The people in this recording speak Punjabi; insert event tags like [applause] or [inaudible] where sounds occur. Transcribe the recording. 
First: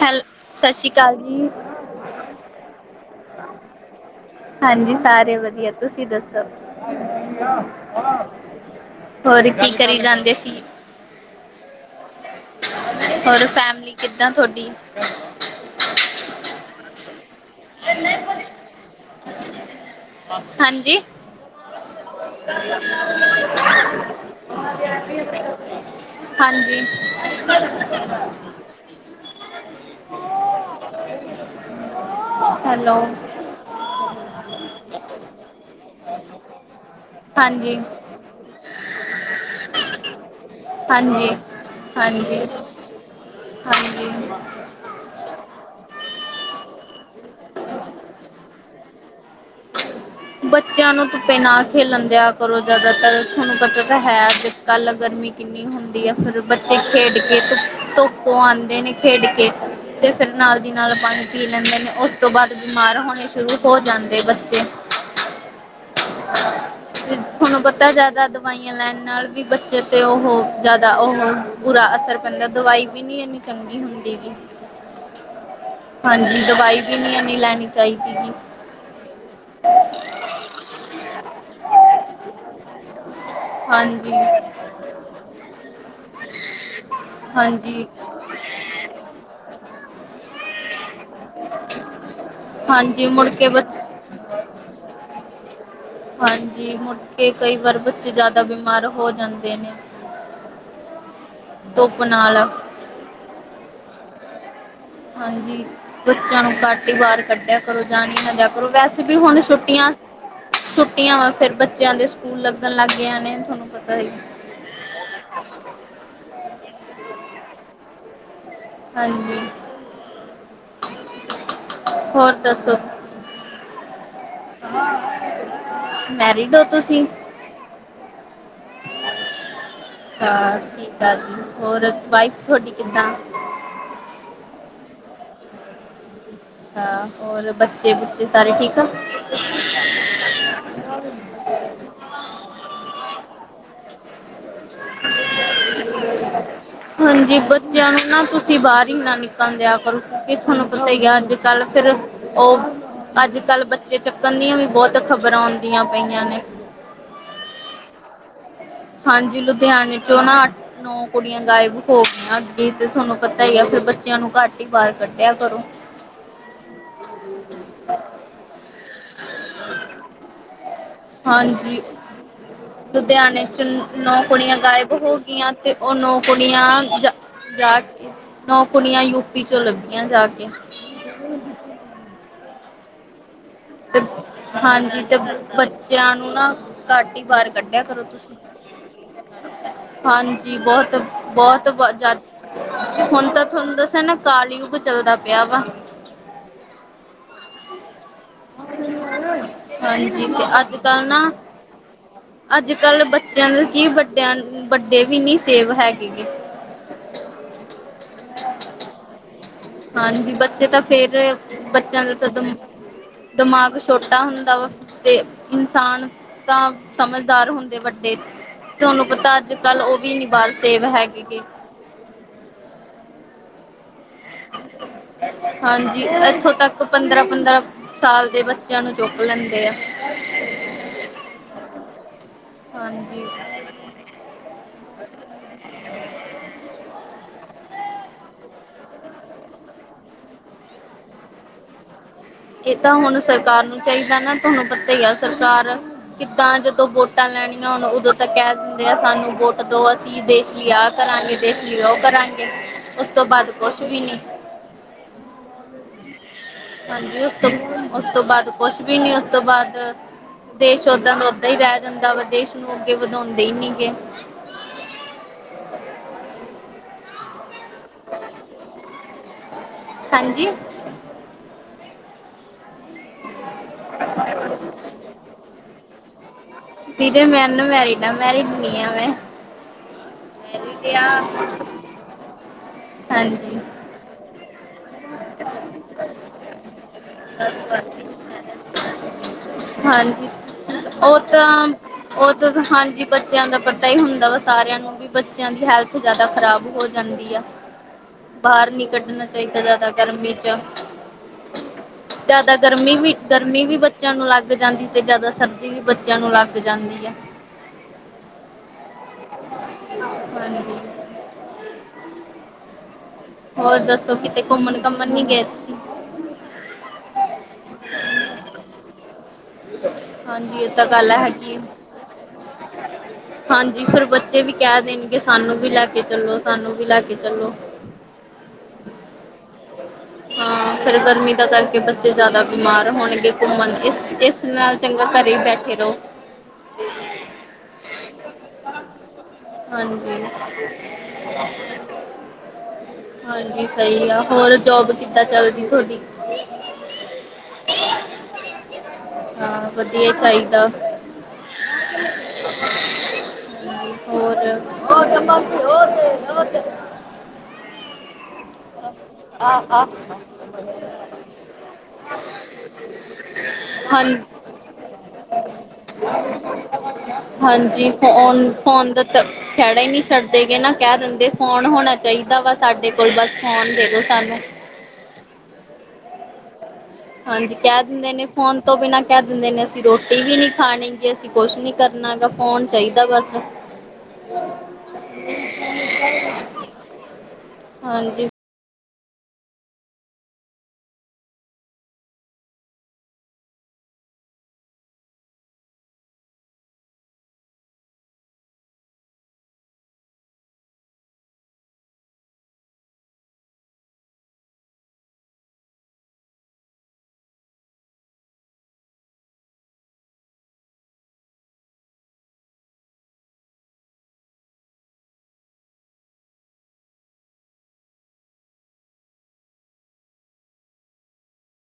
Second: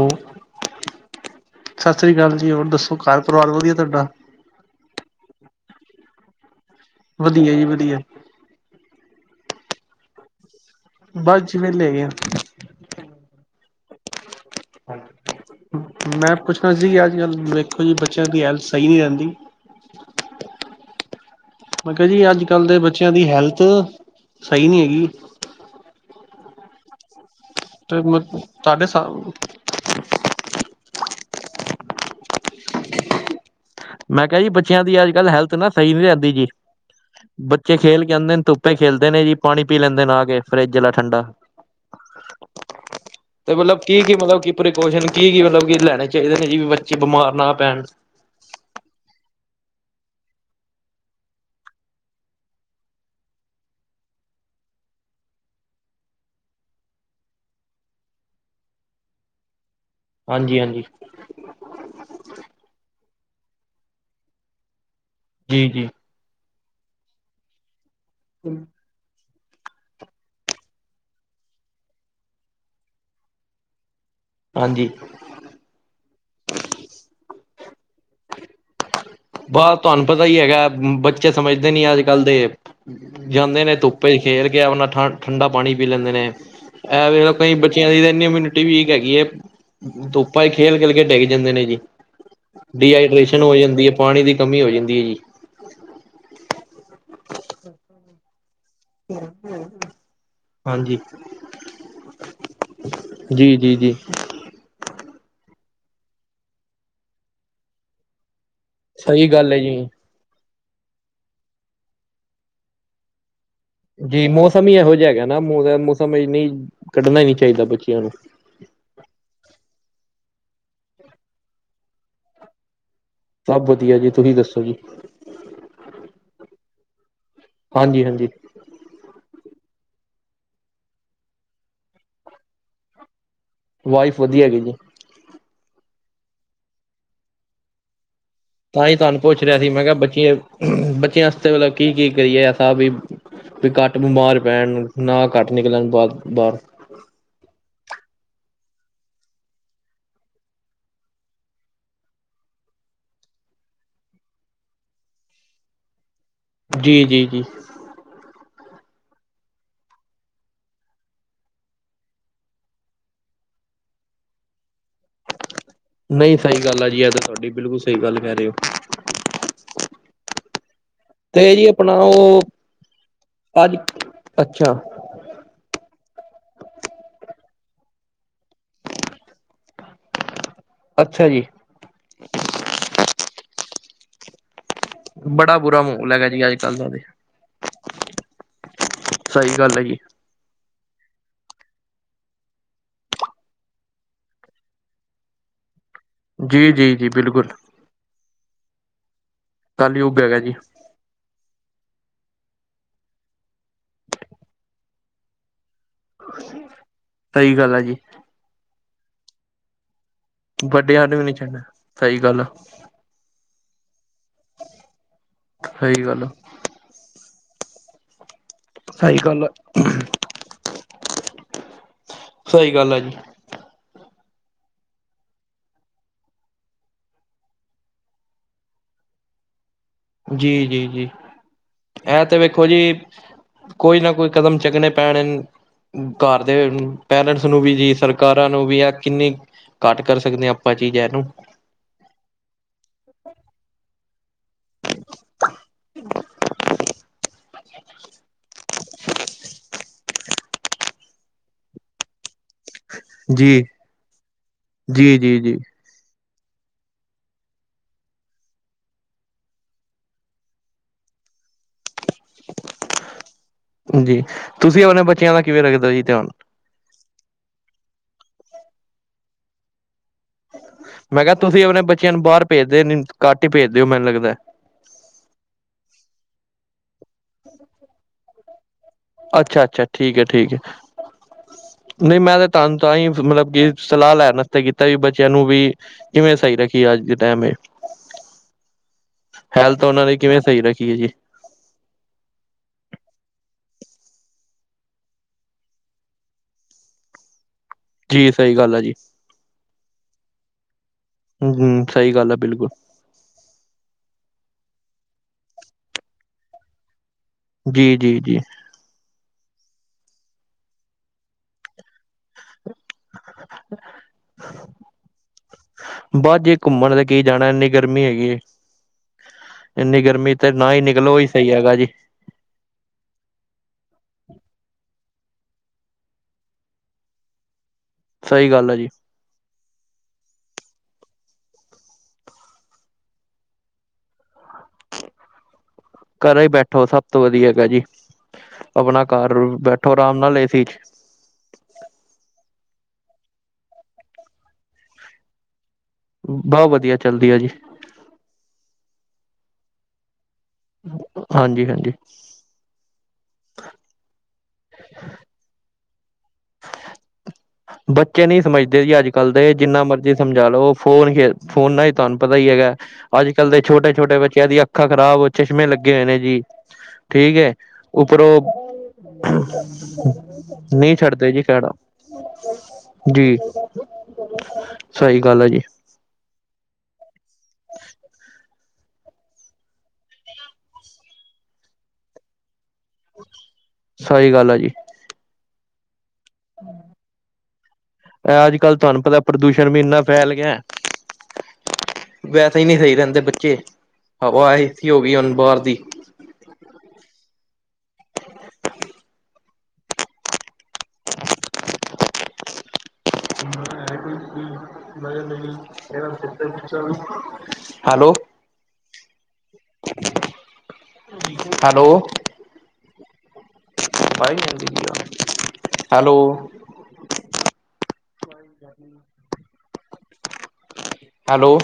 ਹੈਲ ਸਤਿ ਸ਼੍ਰੀ ਅਕਾਲ ਜੀ। ਸਤਿ ਸ਼੍ਰੀ ਅਕਾਲ ਜੀ, ਹੋਰ ਦੱਸੋ ਘਰਿ ਪਰਿਵਾਰ ਵਧੀਆ ਤੁਹਾਡਾ? ਹਾਂਜੀ, ਸਾਰੇ ਵਧੀਆ, ਤੁਸੀਂ ਦੱਸੋ? ਵਧੀਆ ਜੀ ਵਧੀਆ ਹੋਰ ਕੀ ਕਰੀ ਜਾਂਦੇ ਸੀ? ਬਸ ਜੀ ਵੇੇਲੇ ਹੈਗੇ ਆ। ਹੋਰ ਫੈਮਲੀ ਕਿੱਦਾਂ ਤੁਹਾਡੀ? ਮੈਂ ਪੁੱਛਣਾ ਸੀ ਕਿ ਅੱਜ ਕੱਲ੍ਹ ਦੇੇਖੋ ਜੀ ਬੱਚਿਆਂ ਦੀ ਹੈਲਥ ਸਹੀ ਨਹੀਂ ਰਹਿੰਦੀ। ਹਾਂਜੀ? ਮੈਂ ਕਿਹਾ ਜੀ ਅੱਜ ਕੱਲ ਦੇ ਬੱਚਿਆਂ ਦੀ ਹੈਲਥ ਸਹੀ ਨੀ ਹੈਗੀ। ਹਾਂਜੀ। [unintelligible] ਹੈਲੋ? ਮੈਂ ਕਿਹਾ ਜੀ, ਬੱਚਿਆਂ ਦੀ ਅੱਜ ਕੱਲ੍ਹ ਹੈਲਥ ਨਾ ਸਹੀ ਨੀ ਰਹਿੰਦੀ ਜੀ। ਬੱਚੇ ਹਾਂਜੀ ਖੇਲ ਕੇ ਆਉਂਦੇ ਨੇ, ਧੁੱਪੇ ਖੇਲਦੇ ਨੇ ਜੀ, ਪਾਣੀ ਪੀ ਲੈਂਦੇ ਨੇ ਆ ਕੇ ਫਰਿੱਜ ਆਲਾ ਠੰਡਾ। ਹਾਂਜੀ ਹਾਂਜੀ ਤੇ ਮਤਲਬ ਹਾਂਜੀ ਕੀ-ਕੀ ਮਤਲਬ ਕੀ ਪ੍ਰ ਕੋਜਨ ਕੀ ਕੀ ਮਤਲਬ ਕਿ ਲੈਣੇ ਚਾਹੀਦੇ ਨੇ ਜੀ ਵੀ ਬੱਚੇ ਬਿਮਾਰ ਨਾ ਪੈਣ? ਬੱਚਿਆਂ ਨੂੰ ਧੁੱਪੇ ਨਾ ਖੇਲਣ ਦਿਆਂ ਕਰੋ ਜ਼ਿਆਦਾਤਰ ਤੁਹਾਨੂੰ ਪਤਾ ਤਾਂ ਹੈ ਜ ਕੱਲ ਗਰਮੀ ਕਿ ਨੀ ਹੁੰਦੀ ਆ, ਫਿਰ ਬੱਚੇ ਖੇਡ ਕੇ ਧੁਪੋ ਆਉਂਦੇ ਨੇ ਖੇਡ ਕੇ। ਤੇ ਫੇਰ ਨਾਲ ਹਾਂਜੀ ਦੀ ਹਾਂਜੀ ਨਾਲ ਪਾਣੀ ਪੀ ਲੈਂਦੇ ਨੇ, ਉਸ ਤੋਂ ਬਾਅਦ ਬਿਮਾਰ ਹੋਣੇ ਸ਼ੁਰੂ ਹੋ ਜਾਂਦੇ ਬੱਚੇ। ਜੀ ਜੀ। ਤੇ ਤੁਹਨੂੰ ਪਤਾ ਜ਼ਿਆਦਾ ਦਵਾਈਆਂ ਲੈਣ ਨਾਲ ਵੀ ਬੱਚੇ ਤੇ ਉਹ ਜ਼ਿਆਦਾ ਉਹ ਬੁਰਾ ਅਸਰ ਪੈਂਦਾ ਦਵਾਈ ਵੀ ਨੀ ਇੰਨੀ ਚੰਗੀ ਹੁੰਦੀ ਗ। ਹਾਂਜੀ। ਹਾਂਜੀ ਦਵਾਈ ਵੀ ਨਹੀਂ ਏਨੀ ਲੈਣੀ ਚਾਹੀਦੀ। ਬਸ ਤੁਹਾਨੂੰ ਪਤਾ ਹੀ ਹੈਗਾ, ਬੱਚੇ ਸਮਝਦੇ ਨੀ ਅੱਜ ਕੱਲ੍ਹ ਦੇ। ਜਾਂਦੇ ਨੇ ਹਾਂਜੀ ਧੁੱਪੇ ਚ ਖੇਡ ਕੇ ਆਪਣਾ ਠ ਠੰਢਾ ਪਾਣੀ ਪੀ ਲੈਂਦੇ ਨੇ। ਇਹ ਵੇਖੋ ਕਈ ਹਾਂਜੀ ਬੱਚਿਆਂ ਦੀ ਤਾਂ ਇਨੀ ਇਮਿਊਨਿਟੀ ਵੀਕ ਹੈਗੀ ਏ ਧੁੱਪਾਂ ਚ ਖੇਲ-ਖੇਲ ਕੇ ਡਿੱਗ ਜਾਂਦੇ ਨੇ ਜੀ। ਹਾਂਜੀ ਮੁੜ ਡੀਹਾਈਡ੍ਰੇਸ਼ਨ ਕੇ ਹੋ ਬ ਜਾਂਦੀ ਹੈ, ਪਾਣੀ ਦੀ ਕਮੀ ਹੋ ਜਾਂਦੀ ਹੈ ਜੀ। ਹਾਂਜੀ ਮੁੜਕੇ ਕਈ ਵਾਰ ਬੱਚੇ ਜ਼ਿਆਦਾ ਬਿਮਾਰ ਹੋ ਜਾਂਦੇ ਨੇ, ਹਾਂਜੀ ਧੁੱਪ ਨਾਲ। ਜੀ ਜੀ ਜੀ। ਹਾਂਜੀ, ਬੱਚਿਆਂ ਨੂੰ ਘੱਟ ਹੀ ਬਾਹਰ ਕੱਢਿਆ ਕਰੋ ਜਾਣ ਹੀ ਨਾਂ ਦਿਆ ਕਰੋ, ਵੈਸੇ ਵੀ ਸਹੀ ਹੁਣ ਗੱਲ ਹੈ ਜੀ ਛੁੱਟੀਆਂ ਛੁੱਟੀਆਂ ਵਾ ਫੇਰ ਬੱਚਿਆਂ ਦੇ ਸਕੂਲ ਲੱਗਣ ਲੱਗ ਗ ਨੇ ਤੁਹਾਨੂੰ ਪਤਾ। ਹੀ ਜੀ ਮੌਸਮ ਈ ਇਹੋ ਜਿਹਾ ਹੈਗਾ ਨਾ ਮੌਸਮ ਇਹ ਨਹੀਂ ਕੱਢਣਾ ਹੀ ਨੀ ਚਾਹੀਦਾ ਬੱਚਿਆਂ ਨੂੰ। ਹਾਂਜੀ, ਹੋਰ ਦੱਸੋ। ਸਭ ਵਧੀਆ ਜੀ, ਤੁਹੀਂ ਦੱਸੋ। ਜੀ, ਮੈਰਿਡ ਹੋ ਤੁਸੀਂ ਹਾਂਜੀ-ਹਾਂਜੀ। ਅੱਛਾ, ਠੀਕ ਆ ਜੀ, ਹੋਰ ਵਾਈਫ ਤੁਹਾਡੀ ਕਿੱਦਾਂ? ਵਾਈਫ ਵਧੀਆ ਹੈਗੀ ਜੀ। ਅੱਛਾ, ਹੋਰ ਬ ਬੱਚੇ ਬੁੱਚੇ ਸਾਰੇ ਠੀਕ? ਆ ਤਾਂ ਹੀ ਤੁਹਾਨੂੰ ਪੁੱਛ ਰਿਹਾ ਸੀ ਮੈਂ ਕਿਹਾ ਬੱਚੇ ਬੱਚਿਆ ਵਾਸਤੇ ਮਤਲਬ ਕੀ ਕੀ ਕਰੀਏ ਐਸਾ ਵੀ ਵੀ ਘੱਟ ਬਿਮਾਰ ਪੈਣ, ਨਾ ਘੱਟ ਨਿਕਲਣ ਬਾਹ ਬਾਹਰ। ਹਾਂਜੀ ਬੱਚਿਆਂ ਨੂੰ ਨਾ ਤੁਸੀਂ ਬਾਹਰ ਹੀ ਨਾ ਨਿਕਲਣ ਦਿਆ ਕਰੋ ਕਿਉਂਕਿ ਥੋਨੂੰ ਪਤਾ ਹੀ ਆ ਅੱਜ-ਕੱਲ ਫਿਰ ਉਹ ਅੱਜ ਕੱਲ੍ਹ ਬੱਚੇ ਚੱਕਣ ਦੀਆਂ ਵੀ ਬਹੁਤ ਖ਼ਬਰਾਂ ਆਉਂਦੀਆਂ ਪਈਆਂ ਨੇ। ਜੀ ਜੀ ਜੀ। ਹਾਂਜੀ ਲੁਧਿਆਣੇ ਚੋ ਨਾ ਨੌ ਕੁੜੀਆ ਗਾਇਬ ਹੋ ਗਈਆ ਅੱਗੇ ਤੇ ਤੁਹਾਨੂੰ ਪਤਾ ਹੀ ਆ ਫੇਰ ਬੱਚਿਆ ਨੂੰ ਘੱਟ ਹੀ ਬਾਹਰ ਕੱਢਿਆ ਕਰੋ। ਨਹੀ ਸਹੀ ਗੱਲ ਆ ਜੀ ਇਹ ਤਾ ਤੁਹਾਡੀ ਬਿਲਕੁਲ ਸਹੀ ਗੱਲ ਕਹਿ ਰਹੇ ਹੋ। ਤੇ ਜੀ ਹਾਂਜੀ ਆਪਣਾ ਉਹ ਲੁਧਿਆਣੇ ਚ ਅੱਜ ਨੌ ਕੁੜੀਆਂ ਅੱਛਾ ਗਾਇਬ ਹੋ ਤੇ ਉਹ ਨੌ ਕੁੜੀਆਂ ਜਾ ਨੌ ਕੁੜੀਆ ਯੂਪੀ ਚੋਂ ਲੱਭੀਆ ਜਾ ਕੇ। ਅੱਛਾ ਜੀ। ਹਾਂਜੀ ਤੇ ਬੜਾ ਬੁਰਾ ਮਾਹੌਲ ਬੱਚਿਆਂ ਹੈਗਾ ਨੂੰ ਜੀ ਨਾ ਅੱਜ ਕੱਲ੍ਹ ਦਾ ਤੇ ਘੱਟ ਹੀ ਬਾਹਰ ਕੱਢਿਆ ਕਰੋ ਤੁਸੀਂ। ਸਹੀ ਗੱਲ ਹੈ ਜੀ। ਜੀ ਬੋਹਤ-ਬੋਹਤ ਬ ਹੁਣ ਤਾ ਤੁਹਾਨੂੰ ਦਸਾ ਨਾ ਕਾਲਯੁਗ ਚੱਲਦਾ ਪਿਆ ਵਾ। ਜੀ-ਜੀ, ਜੀ ਬਿਲਕੁਲ। ਕਲਯੁੱਗ ਹਾਂਜੀ ਹੈਗਾ ਤੇ ਜੀ ਅੱਜ ਕੱਲ ਨਾ ਅੱਜ ਕੱਲ ਬੱਚਿਆ ਨੂੰ ਕੀ ਵੱਡਿਆ ਵੱਡੇ ਵੀ ਨੀ ਸੇਵ ਹੈਗੇ। ਸਹੀ ਗੱਲ ਆ ਜੀ। ਹਾਂਜੀ ਬੱਚੇ ਤਾਂ ਵੱਡਿਆਂ ਫੇਰ ਨੂੰ ਵੀ ਨਹੀਂ ਛੱਡਣਾ ਬੱਚਿਆਂ ਸਹੀ ਦਾ ਗੱਲ ਦ ਆ ਦਿਮਾਗ ਛੋਟਾ ਹੁੰਦਾ ਵਾ ਤੇ ਸਹੀ ਇਨਸਾਨ ਗੱਲ ਆ ਤਾ ਸਮਝਦਾਰ ਹੁੰਦੇ ਵੱਡੇ ਤੁਹਾਨੂੰ ਸਹੀ ਪਤਾ ਗੱਲ ਆ ਅੱਜ ਕੱਲ ਉਹ ਵੀ ਨਿ ਬਾਰ ਸੇਵ ਹੈਗੇ ਗੇ। ਸਹੀ ਗੱਲ ਆ ਜੀ। ਹਾਂਜੀ ਇੱਥੋਂ ਤੱਕ ਪੰਦਰਾ-ਪੰਦਰਾ ਸਾਲ ਦੇ ਬੱਚਿਆ ਨੂੰ ਚੁੱਕ ਲੈਂਦੇ ਆ। ਜੀ-ਜੀ, ਜੀ ਇਹ ਤੇ ਵੇਖੋ ਜੀ ਹਾਂਜੀ ਕੋਈ ਨਾ ਕੋਈ ਕਦਮ ਚੱਕਣੇ ਪੈਣੇ। ਘਰ ਦੇ ਪੇਰੈਂਟਸ ਨੂੰ ਵੀ ਜੀ ਸਰਕਾਰਾ ਨੂੰ ਵੀ ਆ ਕਿੰਨੀ ਘੱਟ ਕਰ ਸਕਦੇ ਹਾ ਆਪਾ ਜੀ ਜੇ ਇਹਨੂੰ। ਇਹ ਤਾ ਹੁਣ ਸਰਕਾਰ ਨੂੰ ਚਾਹੀਦਾ ਨਾ ਤੁਹਾਨੂੰ ਪਤਾ ਹੀ ਆ ਸਰਕਾਰ ਕਿੱਦਾ ਜਦੋ ਵੋਟ ਟਾਂ ਲੈਣੀਆ ਹੋਣ ਉਦੋ ਤ ਕਹਿ ਦਿੰਦੇ ਆ ਸਾਨੂੰ ਵੋਟ ਦਉ ਅਸੀ ਦੇਸ਼ ਲਈ ਆਹ ਕਰਾਂਗੇ ਦੇਸ਼ ਲਈ ਉਹ ਕਰਾ ਉਸ ਤੋਂ ਬਾਅਦ ਜੀ ਕੁਛ ਵੀ ਨੀ ਜੀ ਜੀ ਜੀ ਹਾਂਜੀ। ਉਸ ਤੋਂ ਬਾਅਦ ਕੁਛ ਵੀ ਨੀ ਉਸ ਤੋਂ ਬਾਦ ਦੇਸ਼ ਓਦਾ ਦਾ ਓਦਾ ਹੀ ਰਹਿ ਜਾਂਦਾ ਵਾ ਦੇਸ਼ ਨੂੰ ਅੱਗੇ ਵਧਾਉਂਦੇ ਹੀ ਨੀ। ਗੇ ਜੀ ਤੁਸੀ ਆਪਣੇ ਬੱਚਿਆ ਦਾ ਕਿਵੇਂ ਰੱਖਦੇ ਜੀ ਧਿਆਨ। ਹਾਂਜੀ। ਮੈਂ ਕਿਹਾ ਤੁਸੀ ਆਪਣੇ ਬੱਚਿਆ ਨੂੰ ਬਾਰ ਭੇਜਦੇ ਨੀ ਘੱਟ ਹੀ ਭੇਜਦੇ ਓ ਮੈਨੂੰ ਲੱਗਦਾ। ਵੀਰੇ ਮੈਂ ਅਨ ਮੈਰਿਡ ਆ ਮੈਰਿਡ ਨੀ ਆ ਮੈਂ। ਅੱਛਾ-ਅੱਛਾ ਠੀਕ ਹੈ। [unintelligible] ਨਹੀ ਮੈਂ ਤੇ ਤੁਹਾਨੂੰ ਤਾ ਹੀ ਮਤਲਬ ਹਾਂਜੀ ਕਿ ਸਲਾਹ ਲੈਣ ਆਸਰੇ ਕੀਤਾ ਸੀ ਬੱਚਿਆ ਨੂੰ ਵੀ ਕਿਵੇ ਸਹੀ ਰੱਖੀਏ ਅੱਜ ਦੇ ਟੈਮ ਏ। ਹੈਲਥ ਉਹਨਾ ਨੇ ਕਿਵੇਂ ਸਹੀ ਰੱਖੀਐ ਜੀ। ਤਾ ਉਹਦ ਹਾਂਜੀ ਬੱਚਿਆ ਦਾ ਪੱਤਾ ਹੀ ਹੁੰਦਾ ਵਾ ਸਾਰਿਆ ਨੂੰ। ਵੀ ਬੱਚਿਆ ਦੀ ਹੈਲਥ ਜਿਆਦਾ ਖ਼ਰਾਬ ਹੋ ਜਾਂਦੀ ਆ। ਜੀ ਸਹੀ ਬਾਰ ਗੱਲ ਹੈ ਨੀ ਜੀ ਕੱਢਣਾ ਚਾਹੀਦਾ ਜਾਦਾ ਗਰਮੀ ਚ। ਹਮ ਸਹੀ ਗੱਲ ਹੈ ਜਾਦਾ ਬਿਲਕੁਲ ਗਰਮੀ ਵੀ ਗਰਮੀ ਵੀ ਬੱਚਿਆ ਨੂੰ ਲੱਗ ਜਾਂਦੀ ਤੇ ਜਾਦਾ ਸਰਦੀ ਵੀ ਬੱਚਿਆ ਨੂੰ ਲੱਗ ਜਾਂਦੀ ਹੈ। ਜੀ-ਜੀ, ਜੀ। ਹਾਂਜੀ ਹੋਰ ਦੱਸੋ ਕਿਤੇ ਘੁੰਮਣ-ਘਾਮਣ ਨੀ ਗਏ ਤੁਸੀ। ਬਸ ਜੀ ਘੁੰਮਣ ਤੇ ਕੀ ਜਾਣਾ ਇੰਨੀ ਗਰਮੀ ਹੈਗੀ ਏ। ਇੰਨੀ ਗਰਮੀ ਤੇ ਨਾ ਹੀ ਨਿਕਲੋ ਹੀ ਸਹੀ ਹੈਗਾ ਜੀ। ਹ [unintelligible] ਹਾਂਜੀ, ਫਿਰ ਬੱਚੇ ਵੀ ਕਹਿ ਦੇਣਗੇ ਸਾਨੂੰ ਵੀ ਲੈ ਕੇ ਚੱਲੋ ਸਾਨੂੰ ਵੀ ਲੈ ਕੇ ਚੱਲੋ। ਸਹੀ ਗੱਲ ਆ ਜੀ। ਹਾਂ ਫੇਰ ਗਰਮੀ ਦਾ ਕਰਕੇ ਬੱਚੇ ਜ਼ਿਆਦਾ ਬਿਮਾਰ ਹੋਣਗੇ ਘੁੰਮਣ ਇਸ ਇਸ ਸ ਨਾਲ ਚੰਗਾ ਘਰੇ ਬੈਠੇ ਰਹੋ। ਘਰੇ ਹੀ ਬੈਠੋ ਸਭ ਤੋਂ ਵਧੀਆ ਹੈਗਾ ਜੀ ਆਪਣਾ ਘਰ ਬੈਠੋ ਆਰਾਮ ਨਾਲ ਏ ਸੀ ਚ ਆ [unintelligible] ਹਾਂਜੀ, ਸਹੀ ਆ ਹੋਰ ਜੋਬ ਕਿੱਦਾਂ ਚੱਲਦੀ ਤੁਹਾਡੀ। ਬਹੁਤ ਵਧੀਆ ਚੱਲਦੀ ਇਹ ਜੀ। ਹਾਂ ਵਧੀਆ ਚਾਹੀਦਾ। ਹਾਂਜੀ, ਹਾਂਜੀ, ਹੋਰ ਹੋਰ ਬਾ ਹੋਰ ਹੋ [unintelligible] ਬੱਚੇ ਨਹੀਂ ਸਮਝਦੇ ਦੇ ਅੱਜ ਕੱਲ੍ਹ ਦੇ ਹਾਂ ਜਿੰਨਾ ਹਾਂ ਮਰਜ਼ੀ ਸਮਝਾ ਲਓ ਫੋਨ ਖੇ ਫੋਨਾ ਨਾਲ ਹੀ ਤੁਹਾਨੂੰ ਪਤਾ ਹੀ ਹੈਗਾ। ਅੱਜ ਕੱਲ੍ਹ ਦੇ ਛੋਟੇ ਛੋਟੇ ਬੱਚਿਆਂ ਦੀਆਂ ਅੱਖਾਂ ਖ਼ਰਾਬ ੳ ਚਸ਼ਮੇ ਲੱਗੇ ਹੋਏ ਨੇ ਜੀ। ਠੀਕ ਏ ਹਾਂਜੀ ਉੱਪਰੋਂ ਫੋਨ ਫੋਨ ਦਾ ਤਾਂ ਖਹਿੜਾ ਹੀ ਨਹੀਂ ਨੀ ਛੱਡਦੇ ਜੀ ਖੈੜਾ। ਦਵਾ ਸਾਡੇ ਕੋਲ ਬਸ ਫੋਨ ਦੇ ਦਿਉ ਸਾਨੂੰ। ਸਈ ਗੱਲ ਆ ਜੀ। ਹਾਂਜੀ ਕਹਿ ਦਿੰਦੇ ਨੇ ਫੋਨ ਤੋਂ ਬਿਨਾਂ ਕਹਿ ਦਿੰਦੇ ਨੇ ਅਸੀਂ ਰੋਟੀ ਵੀ ਨਹੀ ਖਾਣੀ ਅਸੀ ਕੁਛ ਨੀ ਕਰ ਨਾ ਕ ਫੋਨ ਚਾਹੀਦਾ ਬਸ। ਸਹੀ ਗੱਲ ਹੈ ਜੀ ਹਾਂਜੀ ਇਹ ਅੱਜ ਕੱਲ ਤੁਹਾਨੂੰ ਪਤਾ ਪ੍ਰਦੂਸ਼ਣ ਵੀ ਇੰਨਾ ਫੈਲ ਗਿਆ। ਵੈਸੇ ਹੀ ਨਹੀਂ ਸਹੀ ਰਹਿੰਦੇ ਬੱਚੇ ਹਵਾ ਐਸੀ ਹੋ ਗਈ ਹੁਣ ਬਾਰ ਦੀ। ਹੈਲੋ। ਹੈਲੋ। ਹੈਲੋ। ਹੈਲੋ।